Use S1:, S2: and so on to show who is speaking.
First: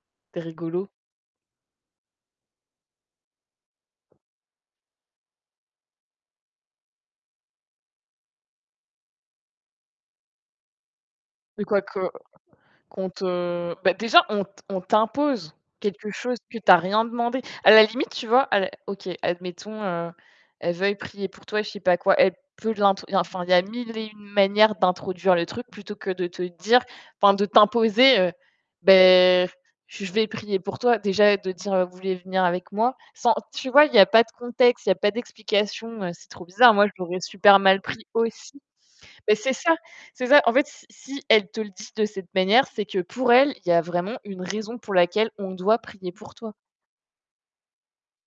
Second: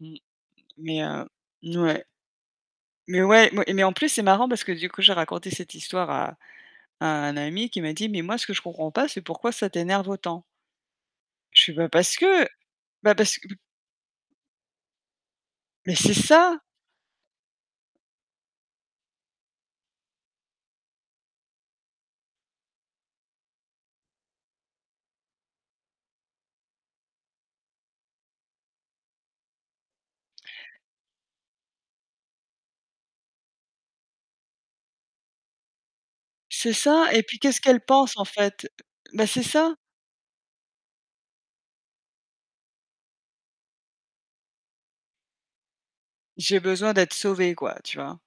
S1: Mmh.
S2: C'est rigolo.
S1: Mais heu mouais mais ouais m mais en plus, c'est marrant parce que du coup j'ai raconté cette histoire à à un ami qui m'a dit: «Mais moi ce que je comprends pas, c'est pourquoi ça t'énerve autant?» je fais: «Bah
S2: Quoique
S1: parce que!
S2: qu'on
S1: Bah
S2: te,
S1: parce que»
S2: heu déjà, on t on t'impose
S1: Mais
S2: quelque
S1: c'est
S2: chose
S1: ça!
S2: que tu as rien demandé. À la limite, tu vois à l OK admettons, heu, elle veuille prier pour toi, je sais pas quoi. Elle peut de l'int enfin, il y a 1 001 manières d'introduire le truc plutôt que de te dire enfin de t'imposer: «Beh je vais prier pour toi». Déjà de dire: «Vous voulez venir avec moi?» Sans tu vois, il n'y a pas de contexte, il n'y a pas d'explication, heu, c'est trop
S1: C'est
S2: bizarre. Moi, je
S1: ça
S2: l'aurais
S1: et puis
S2: super
S1: qu'est-ce qu'elle
S2: mal pris
S1: pense, en
S2: aussi.
S1: fait? Bah
S2: Mais
S1: c'est
S2: c'est
S1: ça.
S2: ça, c'est ça. En fait, si si elle te le dit de cette manière, c'est que pour elle, il y a vraiment une raison pour laquelle on doit prier pour toi.
S1: J'ai besoin d'être sauvée, quoi, tu vois?